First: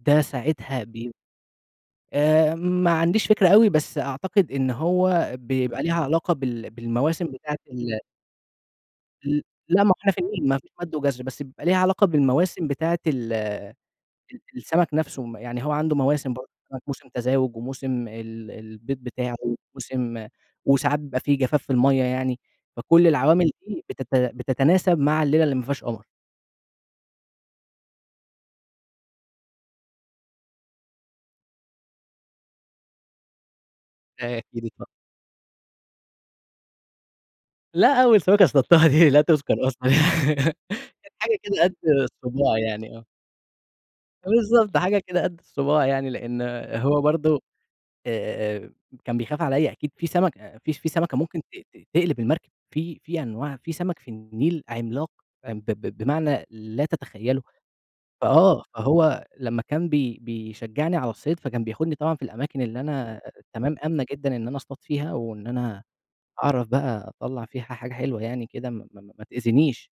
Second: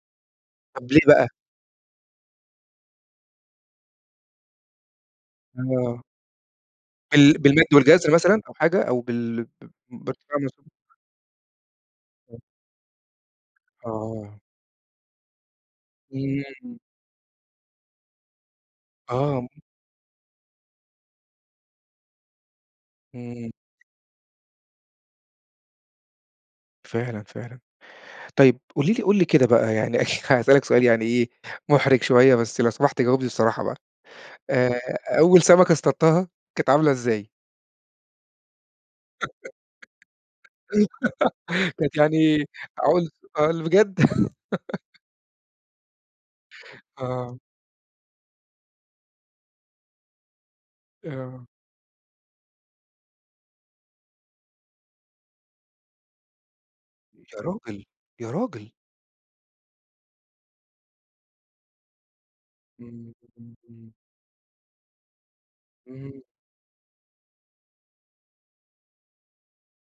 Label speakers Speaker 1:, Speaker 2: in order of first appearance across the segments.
Speaker 1: ده ساعتها
Speaker 2: طب ليه
Speaker 1: ب
Speaker 2: بقى؟
Speaker 1: آآ ما عنديش فكرة أوي، بس أعتقد إن هو بيبقى
Speaker 2: آه.
Speaker 1: ليها علاقة بال بالمواسم
Speaker 2: بال
Speaker 1: بتاعة
Speaker 2: بالمَد
Speaker 1: ال
Speaker 2: والجَزْر مثلًا أو حاجة أو
Speaker 1: ل
Speaker 2: بال ب
Speaker 1: لأ، ما هو إحنا في
Speaker 2: بارتفاع
Speaker 1: النيل، ما
Speaker 2: منسوب
Speaker 1: فيش مَد وجَزْر، بس يبقى ليها علاقة
Speaker 2: آه.
Speaker 1: بالمواسم بتاعة ال ال
Speaker 2: آه.
Speaker 1: السَمَك نفسه م يعني هو عنده مواسم برضه،
Speaker 2: إمم.
Speaker 1: [unintelligible] موسم تزاوج وموسم ال البيض بتاعه
Speaker 2: آه.
Speaker 1: وموسم وساعات بيبقى في جفاف في المَيّة يعني، فكل
Speaker 2: إمم.
Speaker 1: العوامل دي بتت بتتناسب مع الليلة اللي ما فيهاش قمر.
Speaker 2: فعلًا، فعلًا. طيب، قولي لي قُل لي كده بقى، يعني هاسألك سؤال يعني إيه، مُحرِج شوية بس لو سمحت جاوبني بصراحة بقى.
Speaker 1: آآ أكيد
Speaker 2: آآ
Speaker 1: ات
Speaker 2: أول سَمَكة اصطدتها، كانت عاملة إزاي؟
Speaker 1: لأ أول سَمَكة اصطدتها دي لا تُذكَر أصلًا، كانت حاجة كده قد
Speaker 2: كانت يعني
Speaker 1: الصباع يعني، آه.
Speaker 2: معقول معقول، بجد؟!
Speaker 1: فبالضبط. حاجة كده قد الصباع يعني لإن هو
Speaker 2: آه.
Speaker 1: برضه، آآ، آآ كان بيخاف عليّا أكيد في سَمَك أأ فيش في سَمَكة ممكن ت
Speaker 2: آه.
Speaker 1: ت تقلب المركب، في في أنواع في سَمَك في النيل عملاق أ ب بمعنى لا
Speaker 2: يا
Speaker 1: تتخيّله،
Speaker 2: راجل! يا
Speaker 1: فآه.
Speaker 2: راجل!
Speaker 1: فهو لمّا كان بي بيشجّعني على الصيد فكان بياخدني طبعًا في الأماكن اللي
Speaker 2: إمم،
Speaker 1: أنا
Speaker 2: إمم،
Speaker 1: تمام،
Speaker 2: إمم.
Speaker 1: آمنة جدًا إن أنا أصطاد فيها وإن أنا
Speaker 2: إمم.
Speaker 1: أعرف بقى أطلّع فيها حاجة حلوة يعني كده، ما ما ما تأذنيش.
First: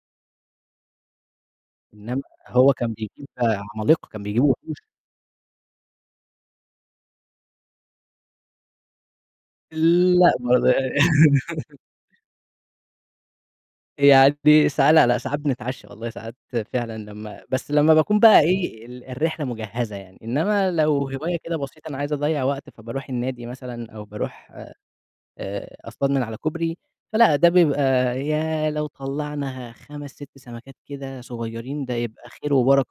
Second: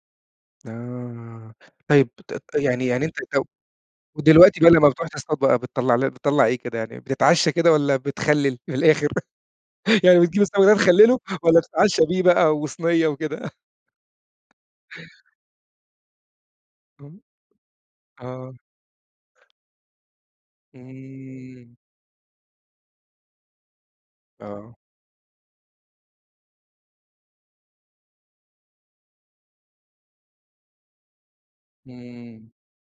Speaker 2: آه. طيب،
Speaker 1: إنّما
Speaker 2: ت ت
Speaker 1: هو
Speaker 2: يعني
Speaker 1: كان
Speaker 2: يعني أنت
Speaker 1: بيجيب
Speaker 2: لو
Speaker 1: عَمَالقة، كان بيجيب
Speaker 2: ودلوقتي بقى
Speaker 1: وحُوش.
Speaker 2: لمّا بتروح بقى تصطاد بقى بتطلّع ل بتطلّع إيه كده؟ يعني بتتعشّى كده والّا بتخلِّل في الآخر؟ يعني
Speaker 1: لأ
Speaker 2: بتجيب السَمَك ده تخلِّله والّا
Speaker 1: [unintelligible]
Speaker 2: بتتعشّى بيه بقى وصنية وكده؟
Speaker 1: يعني ساعا لا، لا ساعات بنتعشى والله، ساعات فعلًا
Speaker 2: إمم.
Speaker 1: لمّا بس لمّا باكون بقى
Speaker 2: آه.
Speaker 1: إيه، ال الرحلة مُجهَّزة يعني. إنّما لو هواية كده
Speaker 2: إمم.
Speaker 1: بسيطة أنا عايز أضيّع وقت، فباروح النادي مثلًا أو باروح
Speaker 2: آه.
Speaker 1: آآ، أصطاد من على كوبري فلأ، ده بيبقى ياه لو طلّعنا 5، 6 سَمَكات كده صغيرين، ده يبقى خير
Speaker 2: إمم
Speaker 1: وبَرَكة.